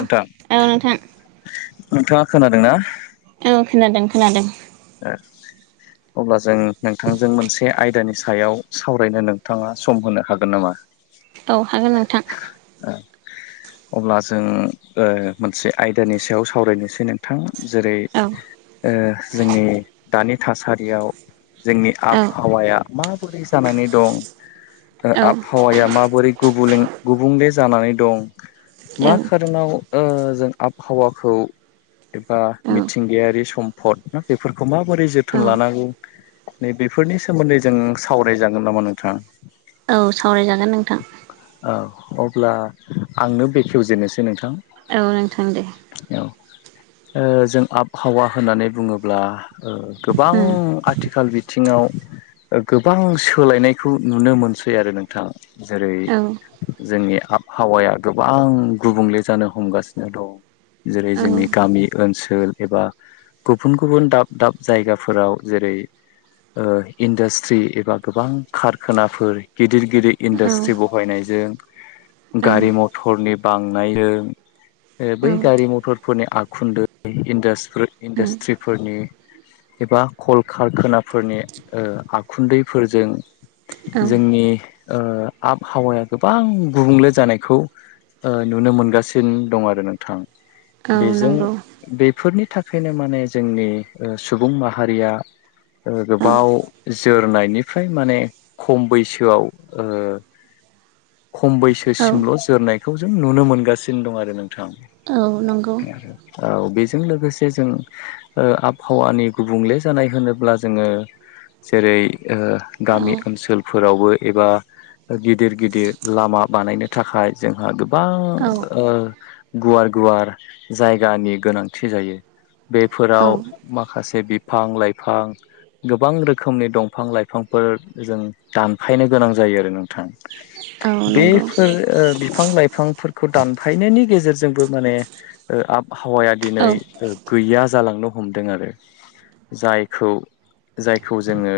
नोंथां नोंथां नोंथाङा खोनादोंना? औ खोनादों खोनादों। ओ। अब्ला जों नोंथांजों मोनसे आयदानि सायाव सावरायनो नोंथाङा सम होनो हागोन नामा? औ हागोन नोंथां। अब्ला जों ओ मोनसे आयदानि सायाव सावरायनोसै नोंथां। जेरै औ ओ जोंनि दानि थासारियाव जोंनि औ आबहावाया माबोरै जानानै दं ओ औ आबहावाया माबोरै गुबुले गुबुंले जानानै दं औ मा खारनाव ओ जों आबहावाखौ एबा औ मिथिंगायारि सम्फद ना बेफोरखौ माबोरै औ जोथोन लानांगौ नै बेफोरनि सोमोन्दै जों सावरायजागोन नामा नोंथां? औ सावरायजागोन नोंथां। औ अब्ला आंनो बेखेवजेननोसै नोंथां। औ नोंथां दे। औ ओ जों आबहावा होननानै बुङोब्ला ओ गोबां उम आथिखाल थिङाव ओ गोबां सोलायनायखौ नुनो मोनसै आरो नोंथाङा जेरै औ जोंनि आबहावाया गोबां गुबुंले जानो हमगासिनो दं। जेरै औ जोंनि गामि ओनसोल एबा गु गुबुन गुबुन दाब दाब जायगाफोराव जेरै ओ इन्डास्ट्रि एबा गोबां कारखानाफोर गिदिर गिदिर औ इन्डास्ट्रि बहायनाय जों औ गारि मथरनि बांनायजों बै उम गारि मथर फोरनि आखुन्दै इन्दास इन्दास नि एबा कल खारखानाफोरनि ओ आखुन्दैफोरजों औ जोंनि ओ आबहावाया गोबां गुबुंले जानायखौ ओ नुनो मोनगासिनो दं आरो नोंथां। औ बेजों नंगौ बेफोरनि थाखायनो माने जोंनि ओ सुबुं माहारिया ओ औ गोबाव जोरनायनिफ्राय माने खम बैसोआव ओ खम औ बैसोसिमल' जोरनायखौ जों नुनो मोनगासिनो दं आरो नों थां औ नंगौ औ बेजों लोगोसे जों ओ आबहावानि गुबुंले जानाय होनोब्ला जोङो जेरै ओ औ गामि ओनसोलफोरावबो एबा गिदिर गिदिर लामा बानायनो थाखाय जोंहा गोब औ गोबां ओ गुवार गुवार जायगानि गोनांथि जायो बे औ फोराव माखासे बिफां लाइफां गोबां रोखोमनि दंफां लाइफांफोर जों दानफायनो गोनां जायो आरो नोंथां। औ नंगौ बेफोर ओ बिफां लाइफांफोर खौ दानफायनायनि गेजेरजोंबो माने ओ आबहावाया औ दिनै गैया जालांनो हमदों आरो जायखौ जायखौ जोङो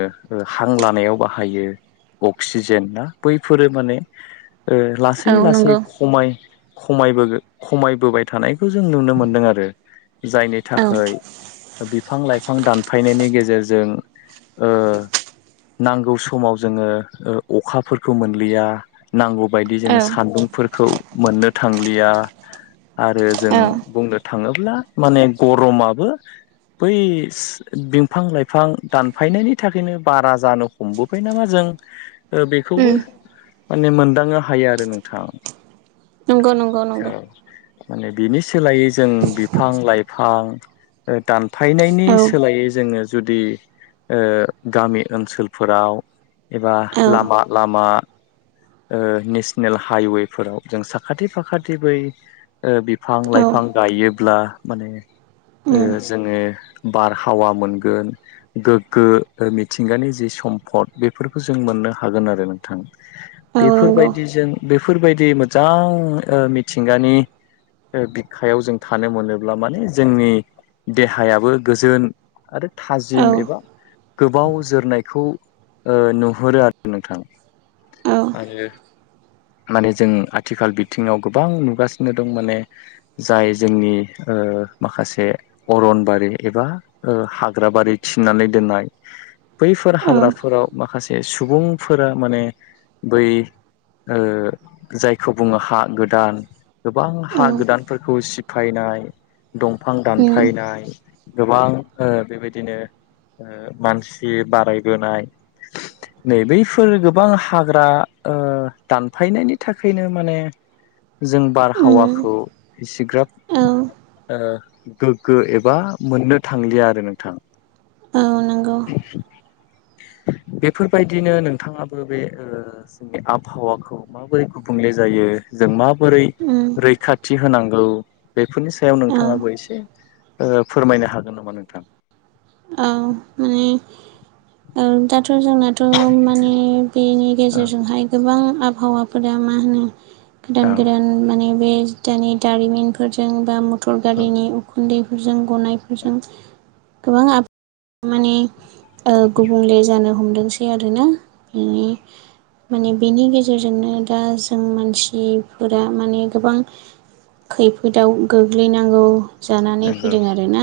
हां लानायाव बाहायो। अक्सिजेन ना बैफोरो माने ओ लासै औ लासै नंगौ खमाय खमायबो खमायबोबाय थानायखौ जों नुनो मोनदों आरो जायनि था औ खाय बिफां लाइफां दानफायनायनि गेजेरजों ओ नांगौ समाव जोङो ओ अखाफोरखौ मोनलिया नांगौ बायदि औ जोङो सान्दुं फोरखौ मोननो थांलिया आरो जों औ बुंनो थाङोब्ला माने गरमाबो बैस बिफां लाइफां दानफायनायनि थाखायनो बारा जानो हमबोबाय नामा जों ओ बेखोबो उम माने मोनदांनो हायो आरो नोंथां। नंगौ नंगौ औ नंगौ। माने बिनि सोलायै जों बिफां लाइफां हां दानफायनायनि औ सोलायै जोङो जुदि ओ गामि ओनसोलफोराव एबा औ लामा लामा ओ नेसनेल हाइवेफोराव जों साखाथि फाखाथि बै ओ बिफां औ लाइफां गायोब्ला माने ओ उम जोङो बारहावा मोनगोन गोग्गो मिथिंगानि जि सम्पद बेफोरखौ जों मोननो हागोन आरो नोंथां औ बेफोर नंगौ बायदिजों बेफोर बायदि मोजां मिथिंगानि ओ बिखायाव जों थानो मोनोब्ला माने जोंनि देहायाबो गोजोन आरो औ थाजिम एबा गोबाव जोरनायखौ नुहुरो आरो नोंथां। औ आरो माने जों आथिखाल बिथिङाव गोबां नुगासिनो दं माने जाय जोंनि ओ माखासे अरनबारि एबा ओ हाग्राबारि थिनानै दोननाय। बैफोर औ हाग्राफोराव माखासे सुबुंफोरा माने बै ओ जायखौ बुंयो हा गोदान गोबां औ हा गोदानफोरखौ सिफायनाय दंफां उम दानफायनाय गोबां ओ बेबायदिनो मानसि बाराय बोनाय नै बैफोर गोबां हाग्रा ओ दानफायनायनि थाखायनो माने जों उम बारहावाखौ इसिग्राब औ ओ गोग्गो एबा मोननो थांलिया आरो नोंथाङा। औ नंगौ। [inaudible] बेफोर बायदिनो नोंथाङाबो बे ओ जोंनि आबहावाखौ माबोरै गुबुंले जायो जों मा बोरै उम रैखाथि होनांगौ बेफोरनि सायाव औ नोंथाङाबो एसे ओ फोरमायनो हागोन नामा नोंथां। औ माने औ दाथ' जोंनाथ माने बेनि औ गेजेरजोंहाय गोबां आबहावाफोरा मा होनो औ गोदान गोदान माने बे दानि दारिमिनफोरजों बा मटर औ गारिनि उखुन्दैफोरजों गनायफोरजों गोबां आब माने गुबुंले जानो हमदोंसै आरोना बिनि माने बेनि गेजेरजोंनो दा जों मानसिफोरा माने गोबां खैफोदाव गोग्लैनांगौ जानानै नंगौ फैदों आरोना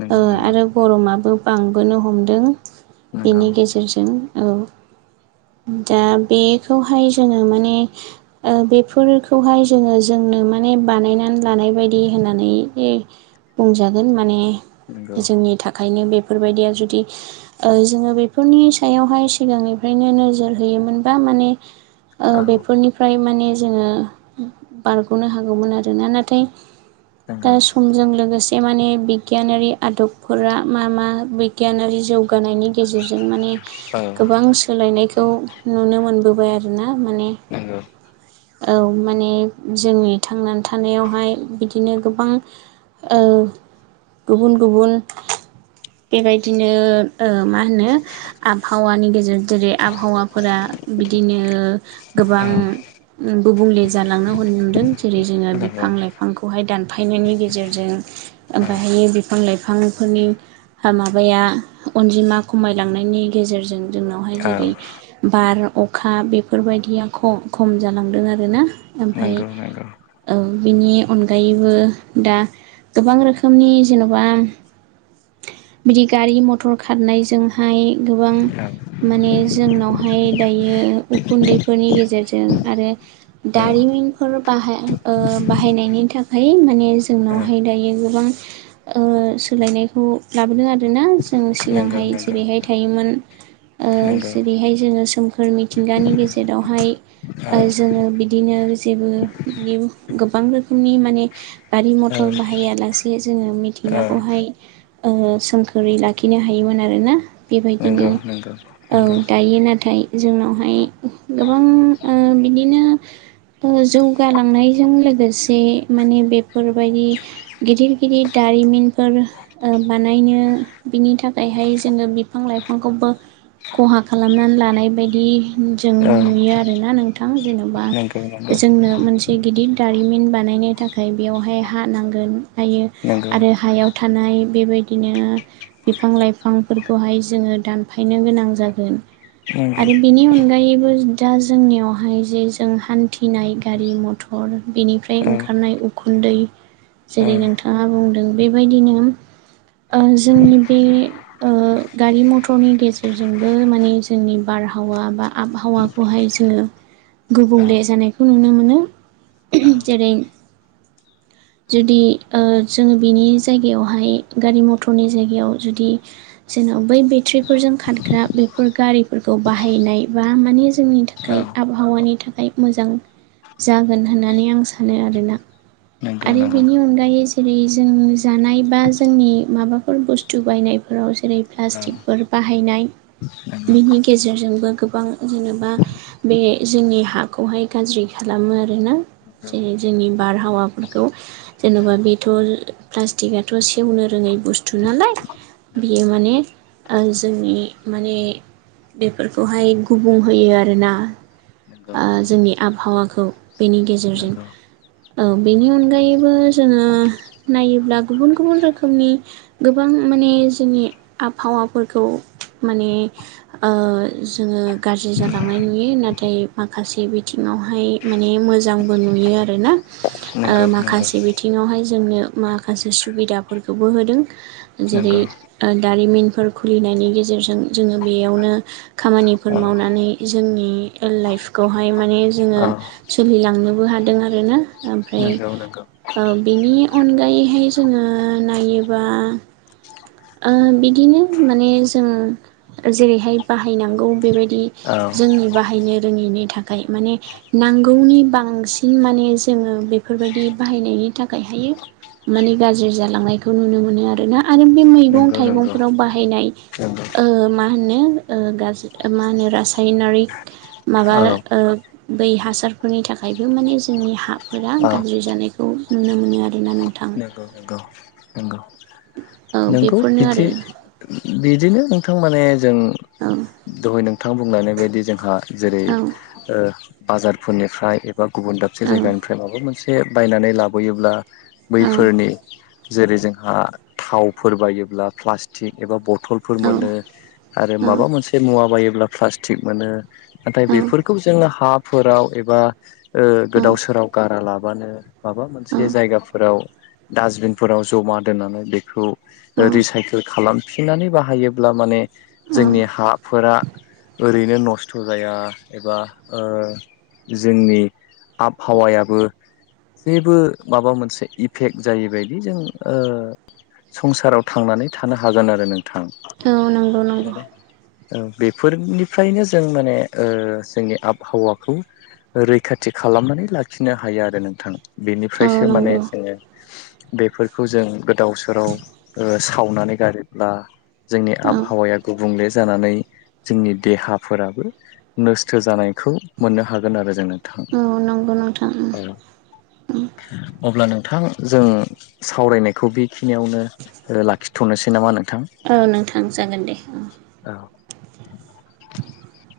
नंगौ नंगौ आरो गरमाबो बांबोनो हमदों। नंगौ बेनि गेजेरजों ओ दा बेखौहाय जोङो माने बेफोरखौहाय जोङो जों आंनो माने बानायनानै लानाय बायदि होननानै बुंजागोन। माने नंगौ। जोंनि बेफोरबायदिया जुदि जोङो बेफोरनि सायावह सिगांनिनो नोजोर होयो मोनबा माने औ बेफोरनिफ्राय माने जोङो बारग'नो हागौमोन आरोना नाथाय दा नंगौ समजों लोगोसे माने बिगियानारि आदब फोर मा मा बिगियानारि जौग जौगानायनि गेजेरजों माने औ गोबां सोलायनायखौ नुनो मोनबोबाय आरोना माने [inaudible] औ माने जोंनि थांनानै थानायावहाय बिदिनो गोबां औ गुबुन गुबुन बेबायदिनो मा होनो आबहावानि गेजेर जेरै आबहावाफोरा बिदिनो गोबां औ गुबुंले जालांनो ह नमदों जेरै जोङो नंगौ बिफां लाइफांखौहाय दानफायनायनि गेजेरजों औ ओमहायो बिफां लाइफां बिफांफोरनि माबाया अनजिमा खमायलांनायनि गेजेरजों जोंनावहाय जेरै औ बार अखा बेफोरबायदिया खम जालांदों आरोना। ओमफाय नंगौ नंगौ औ बिनि अनगायैबो दा गोबां रोखोमनि जेन'बा बिदि गारि मथर खारनायजोंहाय गोबां औ माने जोंनावहाय दायो उखुन्दैफोरनि गेजेरजों आरो दारि औ इनफोर बाह बाहायनायनि थाखाय माने औ जोंनावहाय दायो गोबां औ सोलायनायखौ लाबोदों आरो आरोना जों नंगौ सिगांहाय नंगौ जेरैहाय थायोमोन। औ नंगौ जेरैहाय जोङो सोमखोर मिथिंगानि गेजेरावहाय औ जोङो बिदिनो जेबो बियो गोब गोबां रोखोमनि माने गारि औ मथर बाहाया लासे जोङो औ मिथिंगाखौहाय ओ सोमखोरै लाखिनो हायोमोन आरोना। बेबायदिनो नंगौ नंगौ औ नंगौ दायो नाथाय जोंनावहाय गोबां बिदिनो जौगालांनायजों लोगोसे से माने बेफोरबायदि गिदिर गिदिर दारिमिन फोर बानायनो बिनि थाखायहाय जोङो बिफां लाइफांखौबो खहा खालामनानै लानाय बायदि जों औ नुयो आरोना नोंथां जेन'बा नंगौ नंगौ जोंनो मोनसे गिदिर दारिमिन बानायनो थाखाय बेवहाय हा नांगोन हायो। नंगौ आरो हायाव थानाय बेबायदिनो बिफां लाइफांफोरखौहाय जोङो दानफायनो गोनां जागोन। नंगौ आरो बेनि अनगायैबो दा जोंनियावहाय जे जों हान थनाय गारि मथर बेनिफ्राय औ ओंखारनाय उखुन्दै औ जेरै नोंथाङा बुंदों बेबायदिनो ओ जोंनि बे गारि मथरनि गेजेरजों जोंबो माने जोंनि बारहावा बा आबहावाखौहाय जोङो औ गुबुंले जानायखौ नुनो मोनो जेरै जुदि ओ जोङो बिनि जायगायावहाय गारि मथरनि जायगायाव जुदि जोंनाव बै बेट्रिफोरजों खारग्रा बे फोर गारिफोरखौ बाहायनाय बा माने जोंनि औ थाखाय आबहावानि था खाय मोजां जागोन होननानै आं सानो आरोना। नंगौ आरै नंगौ बेनि अनगायै जेरै जों जानाय बा जोंनि माबाफोर बुस्थु बायनायफोराव जेरै औ प्लास्टिकफोर बाहायनाय। नंगौ बिनि गेजेरजोंबो गोबां जेनेबा बे जोंनि हाखौहाय गाज्रि खाला खामो आरोना नंगौ नंगौ जेरै जोंनि बारहावाफोरखौ जेन'बा बेथ' प्लास्टिकआथ' सेवनो रोङै बुस्थु नालाय। बियो माने ओ जोंनि माने बेफोरखौहाय गुबुंहोयो आरोना। नंगौ नंगौ ओ जोंनि आबहावाखौ बेनि गेजेरजों। नंगौ औ बेनि अनगायैबो जोङो। नायोब्ला गुबुन-गुबुन रोखोमनि गोबां माने जोंनि आबहावाफोरखौ माने ओ जोङो गाज्रि जालांनाय नुयो नाथाय माखासे बिथिं आवहाय माने मोजांबो नुयो आरोना ओ नंगौ नंगौ माखासे बिथिङावहाय जोंनो माखासे सुबिदाफोरखौबो होदों जेरै नंगौ औ ओ दारिमिनफोर खुलिनायनि गेजेरजों जोङो बेयावनो खामानिफोर मावनानै जोंनि ओ लाइफखौहाय मा ने जोङो औ सोलिलांनोबो हादों आरोना ओमफ्राय नंगौ नंगौ ओ बिनि अनगायैहाय जोङो नायोबा ओ बिदिनो माने जों जेरैहाय बाहायनांगौ बेबाय दि औ जोंनि बाहायनो रोङैनि थाखाय माने नांगौनि बांसिन माने जोङो बेफोरबायदि बाहायनाय नि थाखाय हायो माने गाज्रि जालांनायखौ नुनो मोन आरोना आरो [unintelligible] मैगं नंगौ नंगौ नंगौ औ थाइगंफोराव बाहायनाय ओ मा होनोे ओ गाज्रि ओ मा होनो रासायनारिक माबा औ ओ बै हासारफोरनि थाखायबो माने जोंनि हाफोरा गाज्रि जानायखौ नुनो मोनो आरोना नोंथां। नोंगौ-नोंगौ। औ नोंगौ बेफोरनो बिदि आरो बि दिनो नोंथां माने जों औ दहाय नोंथां बुंलायनाय बायदि जोंहा जेरै औ ओ बाजारफोरनिफ्राय एबा गुबुन दाबसे औ जायगानिफ्राय माबा मोनसे से बायनानै लाबोयोब्ला बैफोरनि जेरै जोंहा थाव फोर बायोब्ला प्लास्टिक एबा बथलफोर मोनो आरो माबा मोनसे मुवा बायो ब्ला प्लास्टिक मोनो नाथाय बेफोरखौ जोङो हाफोराव एबा ओ गोदाव नंगौ सोराव गारा लाब बानो माबा मोनसे जायगाफोराव डास्टबिनफोराव जमा दोननानै बेखौ रिसाइकेल खालामफिननानै बाहायोब्ला माने जोंनि हाफोरा ओरैनो न' खस्थ' जाया एबा ओ जोंनि आबहावायाबो। जेबो माबा मोनसे इफेक्ट जायैबायदि जों ओ संसाराव थांनानै थानो हागोन आरो नों औ नंगौ-नंगौ। औ बेफोरनिफ्रायनो जों माने ओ जोंनि आबहावाखौ। रैखाथि खालामनानै लाखिनो हायो आरो नोंथां। औ बेनिफ्रायसो माने नंगौ जोङो बेफोरखौ जों गोदाव सोराव ओ सावनानै गारोब्ला जोंनि औ आबहावाया गुबुंले जानानै जोंनि देहाफोराबो नोस्थ' जानायखौ मोननो हागोन आरो जोङो। थां औ नंगौ नोंथां औ अब्ला नों नोंथां जों सावरायनायखौ बेखिनियावनो लाखिथ'नोसै नामा नोंथां? औ नों थां जागोन दे आं। [inaudible]